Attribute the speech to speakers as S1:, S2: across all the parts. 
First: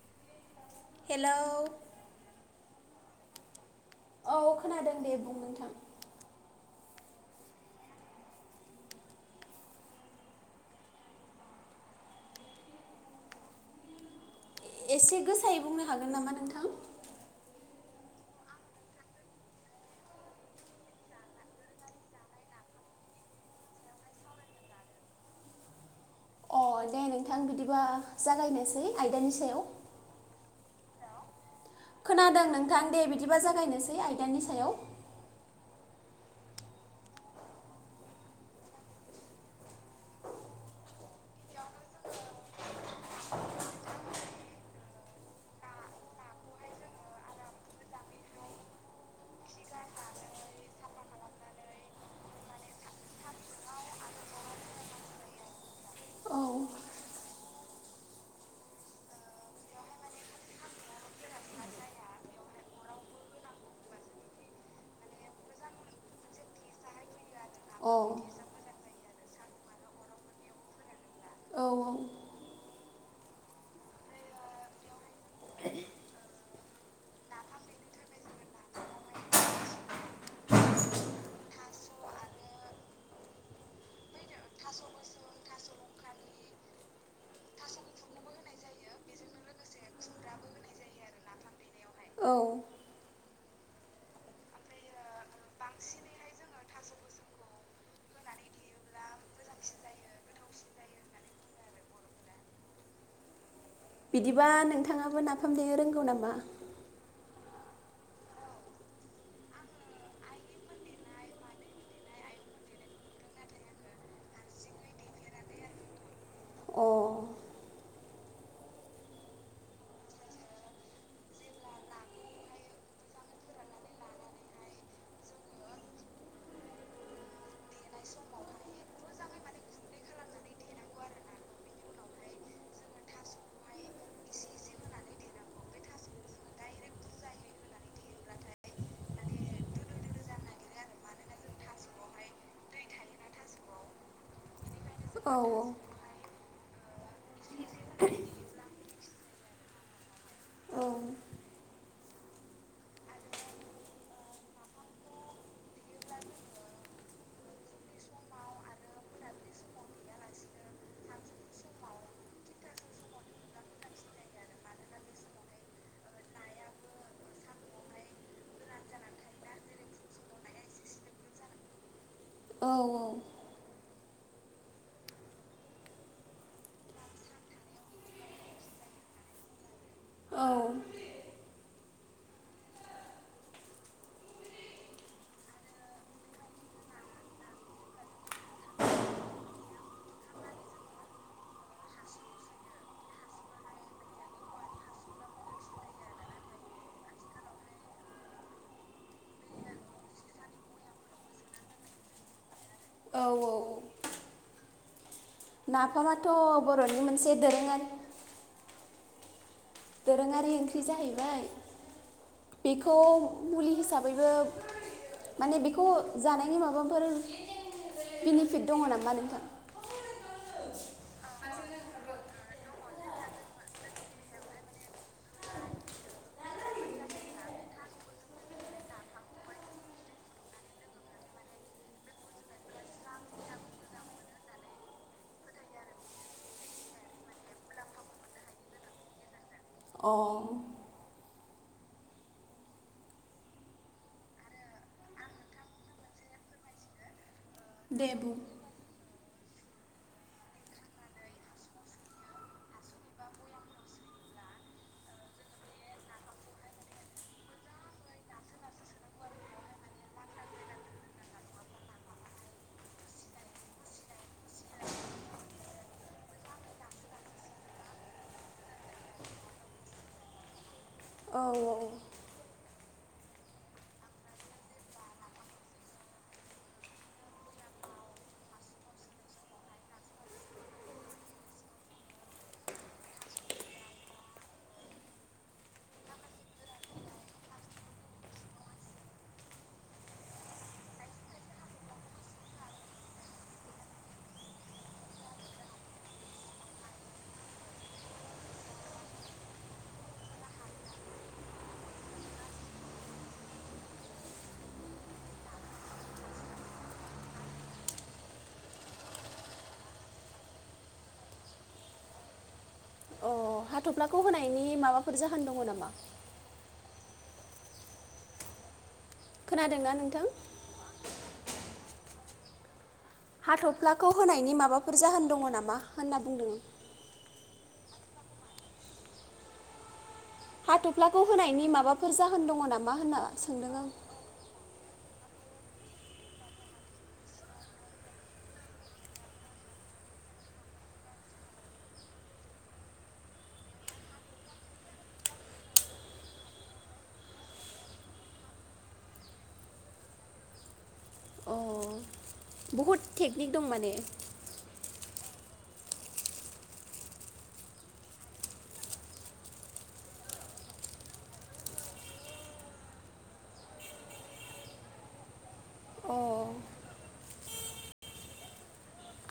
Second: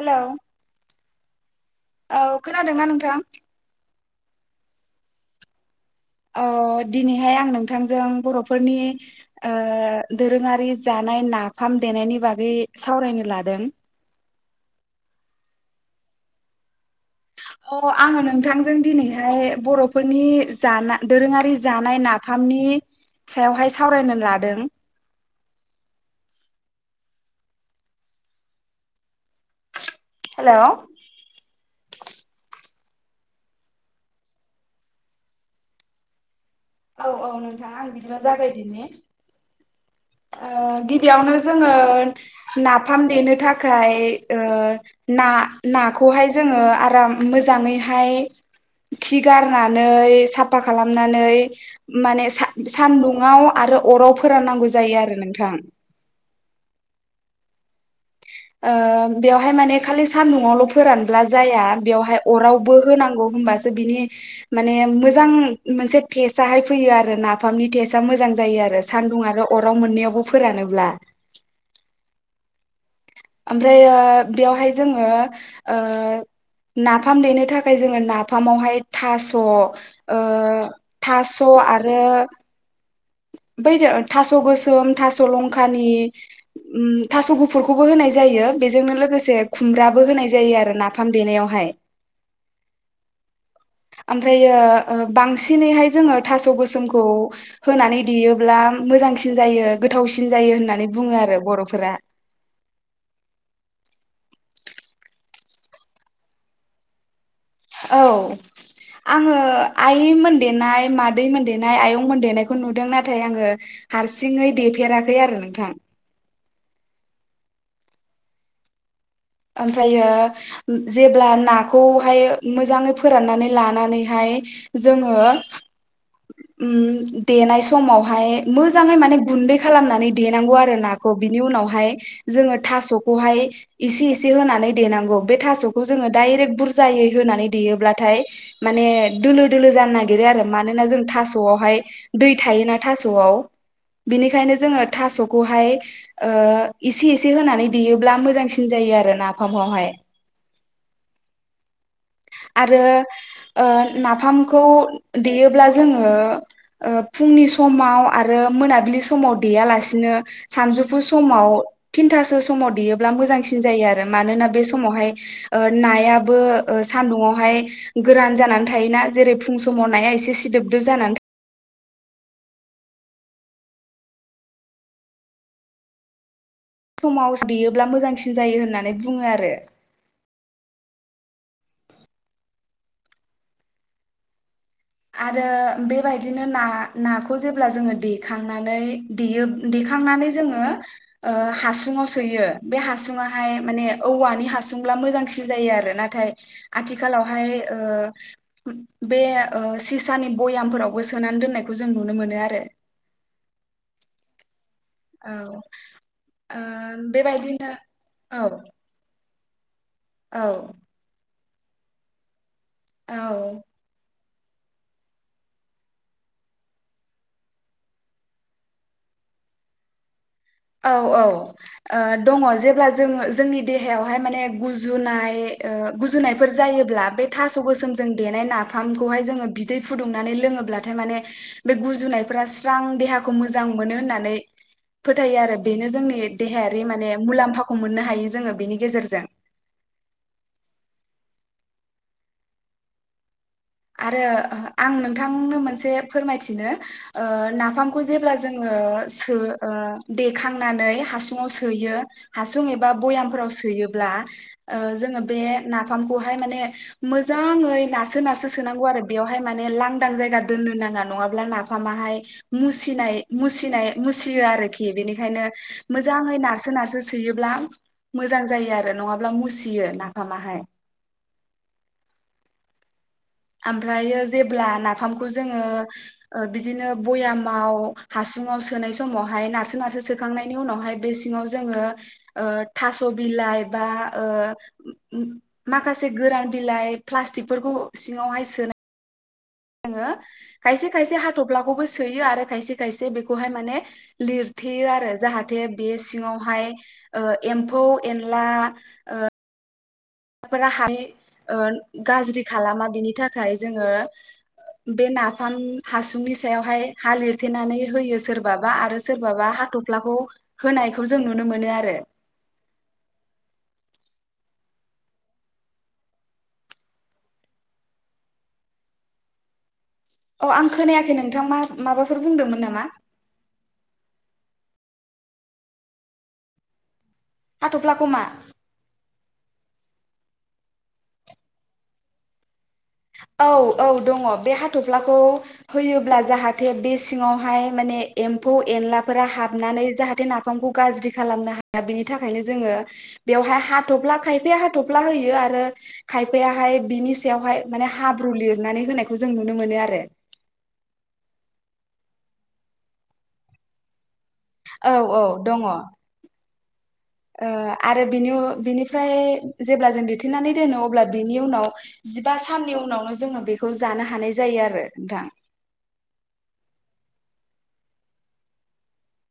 S1: Hello
S2: hello
S1: औ खोनादोंना नोंथां नोथां
S2: औ खोनादों दे बुं नोंथां
S1: अ दिनैहाय आं नोंथांजों बर'फोरनि ओ दोरोङारि जानाय नाफाम देनायनि बागै सावरायनो लादों
S2: एसे गोसायै बुंनो हागोन नामा नोंथां
S1: अ आङो नोंथांजों दिनैहाय बर'फोरनि जाना दोरोङारि जानाय नाफामनि सायावहाय सावरायनो लादों
S2: अ दे नोंथां बिदिबा जागायनोसै आयदानि सायाव
S1: हेलौ
S2: खोनादों नोंथां दे बिदिबा जागायनोसै आयदानि सायाव
S1: औ औ नोंथां आं बिदिबा जागायदिनि ओ गिबियावनो जोङो नाफाम देनो थाखाय ओ ना नाखौहाय जोङो आराम मोजाङैहाय खि गारनानै साफा खालामनानै माने सान सानदुंआव आरो अराव फोराननांगौ जायो आरो नोंथां ओ बेवहाय माने खालि सान्दुआवल' फोरानब्ला जाया बेवहाय अरावबो होनांगौ होनबासो बिनि माने मोजां मोनसे टेस्टआहाय फैयो आरोना नाफामनि
S2: औ। अ।
S1: टेस्टआ
S2: औ
S1: मोजां जायो आरो सान्दुं आरो अराव मोननैयावबो फोरानोब्ला
S2: औ औ
S1: ओमफ्राय ओ बेयावहाय जोङो ओ नाफाम देनो थाखाय जोङो नाफामावहाय थास' ओ थास' आरो बै थास' गोसोम थास' लंखानि उम थास' गुफुरखौबो होनाय जायो बेजोंनो लोगोसे खुमब्राबो होनाय जायो आरो नाफाम देनायावहाय
S2: औ
S1: ओमफ्रायो ओ‌ बांसिनैहाय जोङो थास' गोसोमखौ होनानै देयोब्ला मोजांसिन जायो गोथावसिन जायो होननानै बुङो आरो बर'फोरा
S2: बिदिबा नोंथाङाबो नाफाम देनो रोंगौ नामा
S1: औ आङो आइमोन देनाय मादैमोन देनाय आयंमोन देनायखौ नुदों नाथाय आङो हारसिङै देफेराखै आरो नोंथां
S2: औ
S1: ओमफ्रायो जेब्ला नाखौहाय मोजाङै फोराननानै लानानैहाय जोङो उम देनाय समावहाय मोजाङै माने गुन्दै खालामनानै देनांगौ आरो नाखौ बिनि उनावहाय जोङो थास'खौहाय इसे इसे होनानै देनांगौ बे थखौ जोङो दाइरेक बुरजायै होनानै देयोब्लाथाय माने दोलो दोलो जानो नागिरो आरो मानोना जों थास'आवहाय दै थायोना थास'आव बिनिखायनो जोङो थास'खौहाय ओ इसे एसे होनानै देयोब्ला मोजांसिन जायो आरो नाफामावहाय आरो ओ नाफामखौ देयोब्ला जोङो ओ फुंनि समाव आरो मोनाबिलि समाव देयालासिनो सानजौफु समाव थिनथासो समाव देयोब्ला मोजांसिन जायो आरो मानोना बे समावहाय नायाबो ओ सान्दुुंयावहाय गोरान जानानै थायो ना जेरै फुं समाव नाया एसे सिदोबदोब जानानै था
S2: औ औ
S1: समाव देयोब्ला मोजांसिन जायो होननानै बुङो आरो
S2: औ
S1: आरो बेबायदिनो ना नाखौ जेब्ला जोङो देखांनानैे देखांनानै जोङो ओ हासुङाव सोयो बे हासुङाहाय माने औवानि हासुंब्ला मोजांसिन जायो आरो नाथाय आथिखालावहाय ओ बे ओ सिसानि बयामफोरावबो सोनानै दोननायखौ जों नुनो मोनो आरो
S2: औ औ
S1: औ
S2: नाफामाथ'
S1: ओ
S2: बर'नि मोनसे
S1: बेबायदिनो
S2: दोरोङारि
S1: औ औ
S2: दोरोङारि ओंख्रि जाहैबाय बेखौ
S1: औ
S2: मुलि हिसाबैबो माने बेखौ जानायनि माबाफोर बेनिफिट दङ नामा नोंथां
S1: औ औ ओ दङ जेब्ला जोङो जोंनि देहायावहाय माने गुजुनाय ओ गुजुनायफोर जायोब्ला बे थास' गोसोमजों देनाय नाफामखौहाय जोङो बिदै फुदुंनानै लोङोब्लाथाय माने बे गुजुनायफोरा स्रां देहाखौ मोजां मोनो होननानै फोथ थायो आरो बेनो जोंनि देहायारि माने मुलाम्फाखौ मोननो हायो जोङो बेनि गेजेरजों
S2: अ
S1: आरो आं नोंथांनो मोनसे फोरमायथिनो ओ नाफामखौ
S2: दे
S1: जेब्ला
S2: बुं
S1: जोङो सो ओ देखांनानै हासुङाव सोयो हासुं एबा बयामफोराव सोयोब्ला ओ जोंङो बे नामखौहाय माने मोजाङै नारसो नारसो नसो सोनांगौ आरो बेवहाय माने लांदां जायगा दोननो नाङा नङाब्ला नाफामाहाय मुसिनाय मुसिनाय मुसियो आरोखि बेनिखायनो मोजाङै नारसो नारसो सोयोब्ला मोजां जायो आरो नङाब्ला मुसियो नाफामाहाय
S2: औ औ
S1: ओमफ्रायो जेब्ला नाफामखौ जोङो बिदिनो बयामाव हासुङाव सोनाय समावहाय नारसो नारसो सोखांनायनि उनावहाय बे सिङाव जोङो ओ थास' बिलाइ बा ओ माखासे गोरान बिलाइ प्लास्टिकफोरखौ सिङावहाय सोनाय जोङो खायसे खायसे हाथफ्लाखौबो सोयो आरो खायसे खायसे बेखौहाय माने लिरथेयो आरो जाहाथे बे सिङावहाय ओ एम्फौ एनला ओ फोराहाय ओ गाज्रि खालामा बिनि थाखाय जोङो बे नाफाम हासुंनि सायावहाय हा लिरथेनानै होयो सोरबाबा आरो सोरबाबा हाथ'फ्लाखौ होनायखौ जों नुनो मोनो आरो
S2: अ हाथ'फ्लाखौ होनायनि माबाफोर जाहोन दङ नामा खोनादोंना नों
S1: अ आं खोनायाखै नों थां मा माबाफोर बुंदोंमोन नामा
S2: हाथ'फ्लाखौ होनायनि माबाफोर जाहोन दङ नामा होनना बुंदों
S1: हाथ'फ्लाखौ मा
S2: हाथ'फ्लाखौ होनायनि माबाफोर जाहोन दङ नामा होनना
S1: औ
S2: सोंदों आं
S1: औ दङ बे हाथ' हफ्लाखौ होयोब्ला जाहाथे बे सिङावहाय माने एम्फौ एनलाफोरा हाबनानै जाहाथे बे सिङावहाय माने एम्फौ एनलाफोरा हाबनानै नाफामखौ गाज्रि खालामनो हाया बिनि थाखायनो जोङो बेवहाय हाथ'फ्ला खायफाया हाथ'फ्ला होयो आरो खायफायाहाय बिनि सायावहाय माने हाब्रु लिरनानै होनायखौ जों नुनो मोनो आरो।
S2: अ बहुद टेकनिक दं माने।
S1: औ औ दङ ओ आरो बिनि बिनिफ्राय जेब्ला जों दिथेनानै दोनो अब्ला बिनि उनाव जिबा साननि उनावनो जोङो बेखौ जानो हानाय जायो आरो नोंथां।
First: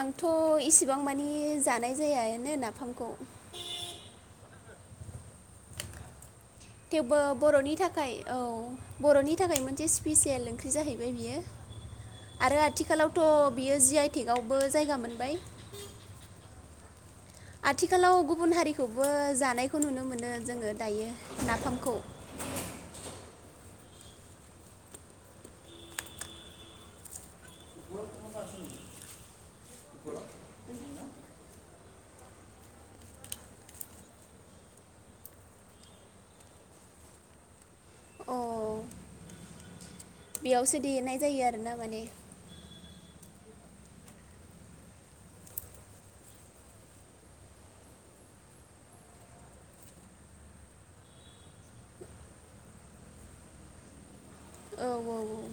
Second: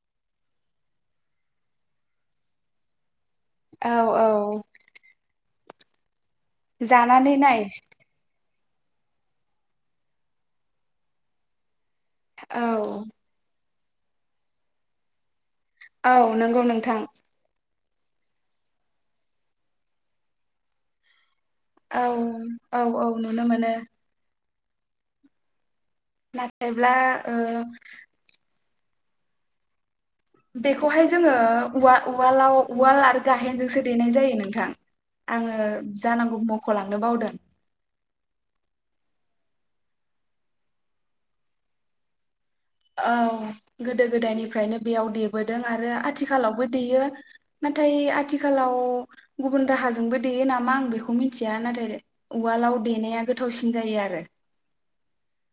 S2: आंथ' इसिबां मानि जानाय जायानो नाफामखौ।
S1: औ औ
S2: थेवबो
S1: जानानै नाय
S2: बर'नि थाखाय औ बर'नि थाखाय मोनसे स्पिेसियेल ओंख्रि जाहैबाय बियो। आरो
S1: औ
S2: आथिखालावथ' बियो जि आइ टेकावबो जायगा मोनबाय।
S1: औ नंगौ नोंथां।
S2: आथिखालाव गुबुन हारिखौबो जानायखौ नुनो मोनो जोङो दायो। नाफामखौ
S1: औ औ औ नुनो मोनो। नाथायब्ला ओ बेखौहाय जोङो उवाल उवालाव उवाल आरो गाहेनजोंसो देनाय जायो नोंथां आङो जानांगौ मख'लांनो बावदों।
S2: अ बेयावसो देनाय जायो आरोना माने।
S1: औ गोदो गोदायनिफ्रायनो बेयाव देबोदों आरो आथिखालावबो देयो नाथाय आथिखालाव गुबुन राहाजोंबो देयो नामा आं बेखौ मिथिया नाथाय उवालाव देनाया गोथावसिन जायो आरो।
S2: औ औ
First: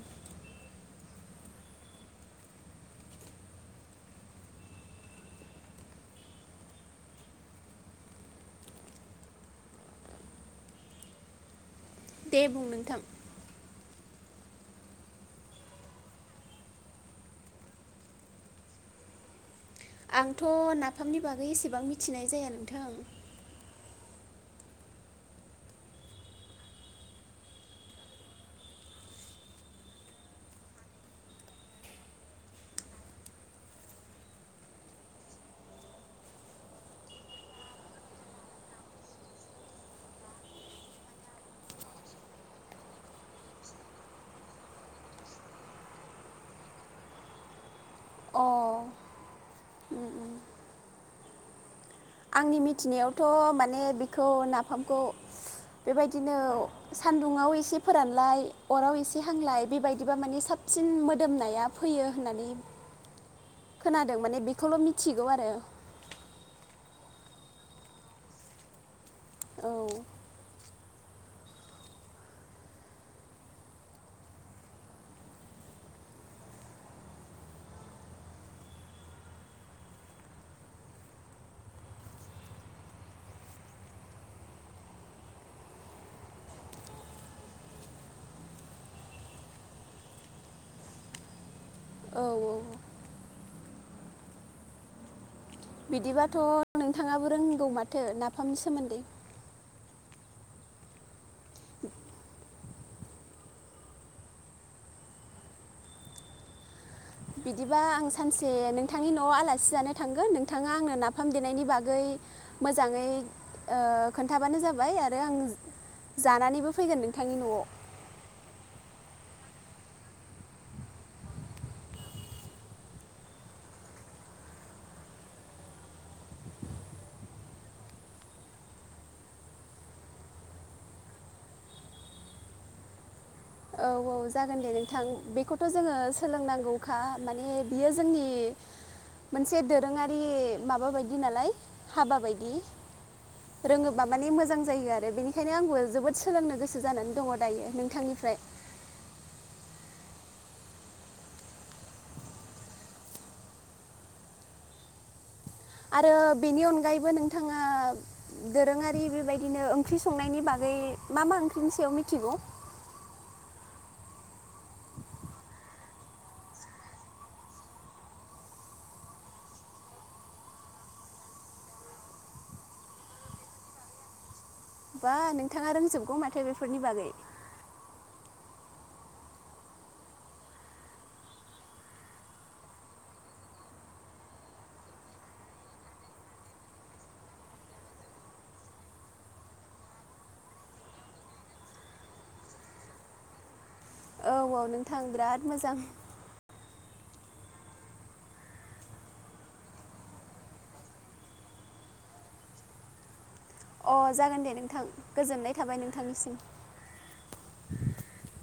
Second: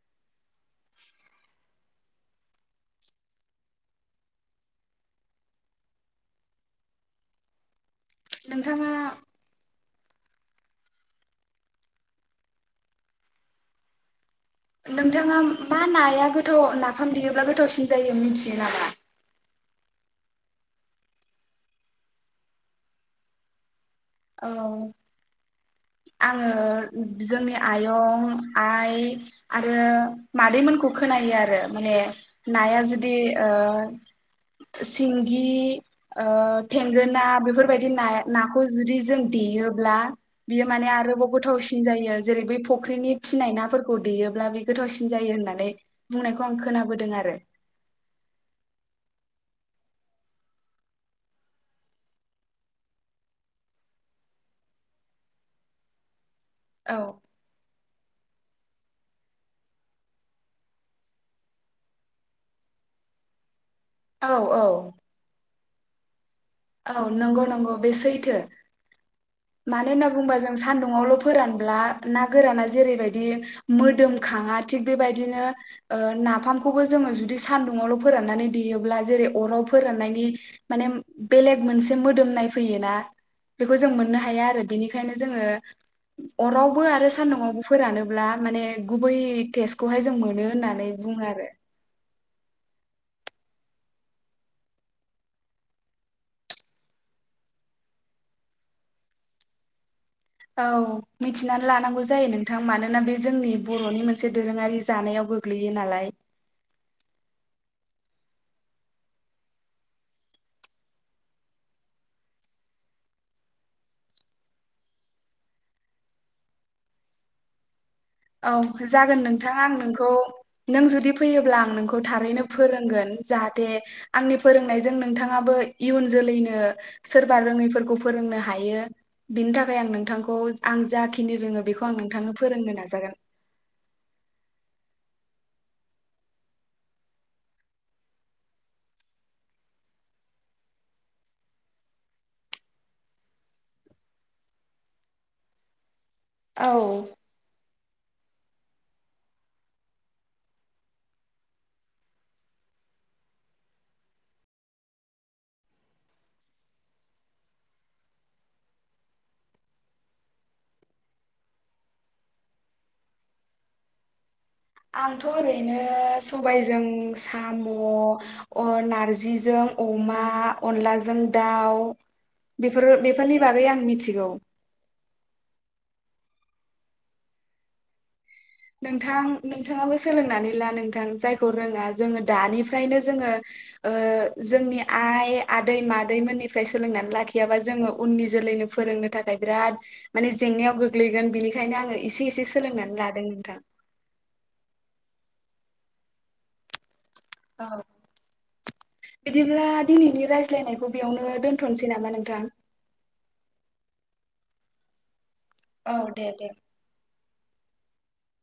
S1: नोंथाङा
S2: दे बुं नोंथां
S1: नोंथाङा मा नाया गोथाव नाफाम देयोब्ला गोथावसिन जायो मिथियो नामा।
S2: आंथ' नाफामनि बागै एसेबां मिथिनाय जाया नोंथां।
S1: औ आङो जोंनि आयं आइ आरो मादैमोनखौ खोनायो आरो माने नाया जुदि ओ सिंगि ओ थेंगोना बेफोरबायदि नाखौ जुदि जों देयोब्ला बियो माने आरोबाव गोथावसिन जायो जेरै बै फुख्रिनि फिनाय नाफोरखौ देयोब्ला बे गोथावसिन जायो होननानै बुंनायखौ आं खोनाबोदों आरो।
S2: अ आंनि मिथिनायावथ' माने बेखौ नाफामखौ बेबायदि बिदिनो
S1: औ
S2: सान्दुंङाव एसे फोरानलाय अराव एसे हांलाय बेबायदिबा माने साबसिन मोदोमनाया फैयो होननानै खोनादों
S1: औ
S2: माने
S1: औ
S2: बेखौल' मिथिगौ आरो।
S1: औ नंगौ नंगौ बे सैथो।
S2: औ
S1: मानो होनना बुंबा जों सान्दुङावल' फोरानब्ला ना गोराना जेरैबायदि मोदोमखाङा थिग बेबायदिनो ओ नाफामखौबो जोङो जुदि सान्दुङावल' फोराननानै देयोब्ला जेरै अराव फोराननायनि माने बेलेग मोनसे मोदोम नायफैयोना बेखौ जों मोननो हाया आरो बिनिखायनो जोङो अरावबो आरो सान्दुंआवबो फोरानोब्ला माने गुबै टेस्टखौहाय जों मोनो होननानै बुङो आरो।
S2: औ औ बिदिबाथ' नोंथाङाबो रोंगौ माथो नाफामनि सोमोन्दै।
S1: औ मिथिनानै लानांगौ जायो नोंथां मानोना बे जोंनि बर'नि मोनसे दोरोङारि जानायाव गोग्लैयो नालाय।
S2: बिदिबा आं सानसे नोंथांनि न'आव आलासि जानो थांगोन नोंथाङा आंनो नाफाम देनायनि बागै मोजाङै ओ खोन्थाबानो जाबाय आरो आं जानानैबो फैगोन नोंथांनि न'आव।
S1: औ जागोन नोंथाङा आं नोंखौ नों जुदि फैयोब्ला आं नोंखौ थारैनो फोरोंगोन जाहाथे आंनि फोरोंनायजों नोंथाङाबो इयुन जोलैनो सोरबा रोङैफोरखौ फोरोंनो हायो बिनि थाखाय आं नोंथांखौ आं जाखिनि रोङो बेखौ आं नोंथांनो फोरोंगोन आरो। जागोन
S2: औ औ जागोन दे नोंथां बेखौथ' जोङो सोलोंनांगौखा माने बियो जोंनि मोनसे दोरोङारि माबा बायदि नालाय हाबा बायदि रोङोबा माने मोजां जायो आरो बेनिखायनो आंबो जोबोद सोलोंनो
S1: औ
S2: गोसो जानानै दङ दायो नों थांनिफ्राय आरो बेनि अनगायैबो नोंथाङा दोरोङारि बेबायदिनो ओंख्रि संनायनि बागै मा मा ओंख्रिनि सायाव मिथिगौ?
S1: आंथ' ओरैनो सबायजों साम' अ नारजिजों अमा अनलाजों दाउ बेफोर बेफोरनि बागै आं मिथिगौ
S2: बा नोंथाङा रोंजोबगौ माथो बेफोरनि बागै
S1: नोंथां नोंथाङाबो सोलोंनानै ला नोंथां जायखौ रोङा जोङो दानिफ्रायनो जोङो ओ जोंनि आइ आदै मादैमोननिफ्राय सोलोंनानै लाखियाबा जोङो उननि जोलैनो फोरोंनो थाखाय बिराद माने जेंनायाव गोग्लैगोन बिनिखायनो आङो एसे एसे सोलोंनानै लादों थां
S2: औ औ नोंथां बिराद मोजां
S1: औ बिदिब्ला दिनैनि रायज्लायनायखौ बेयावनो दोनथ'नोसै नामा नोंथां
S2: अ जागोन दे नोंथां गोजोननाय थाबाय
S1: औ दे
S2: नोंथांनिसिम
S1: दे
S2: [inaudible]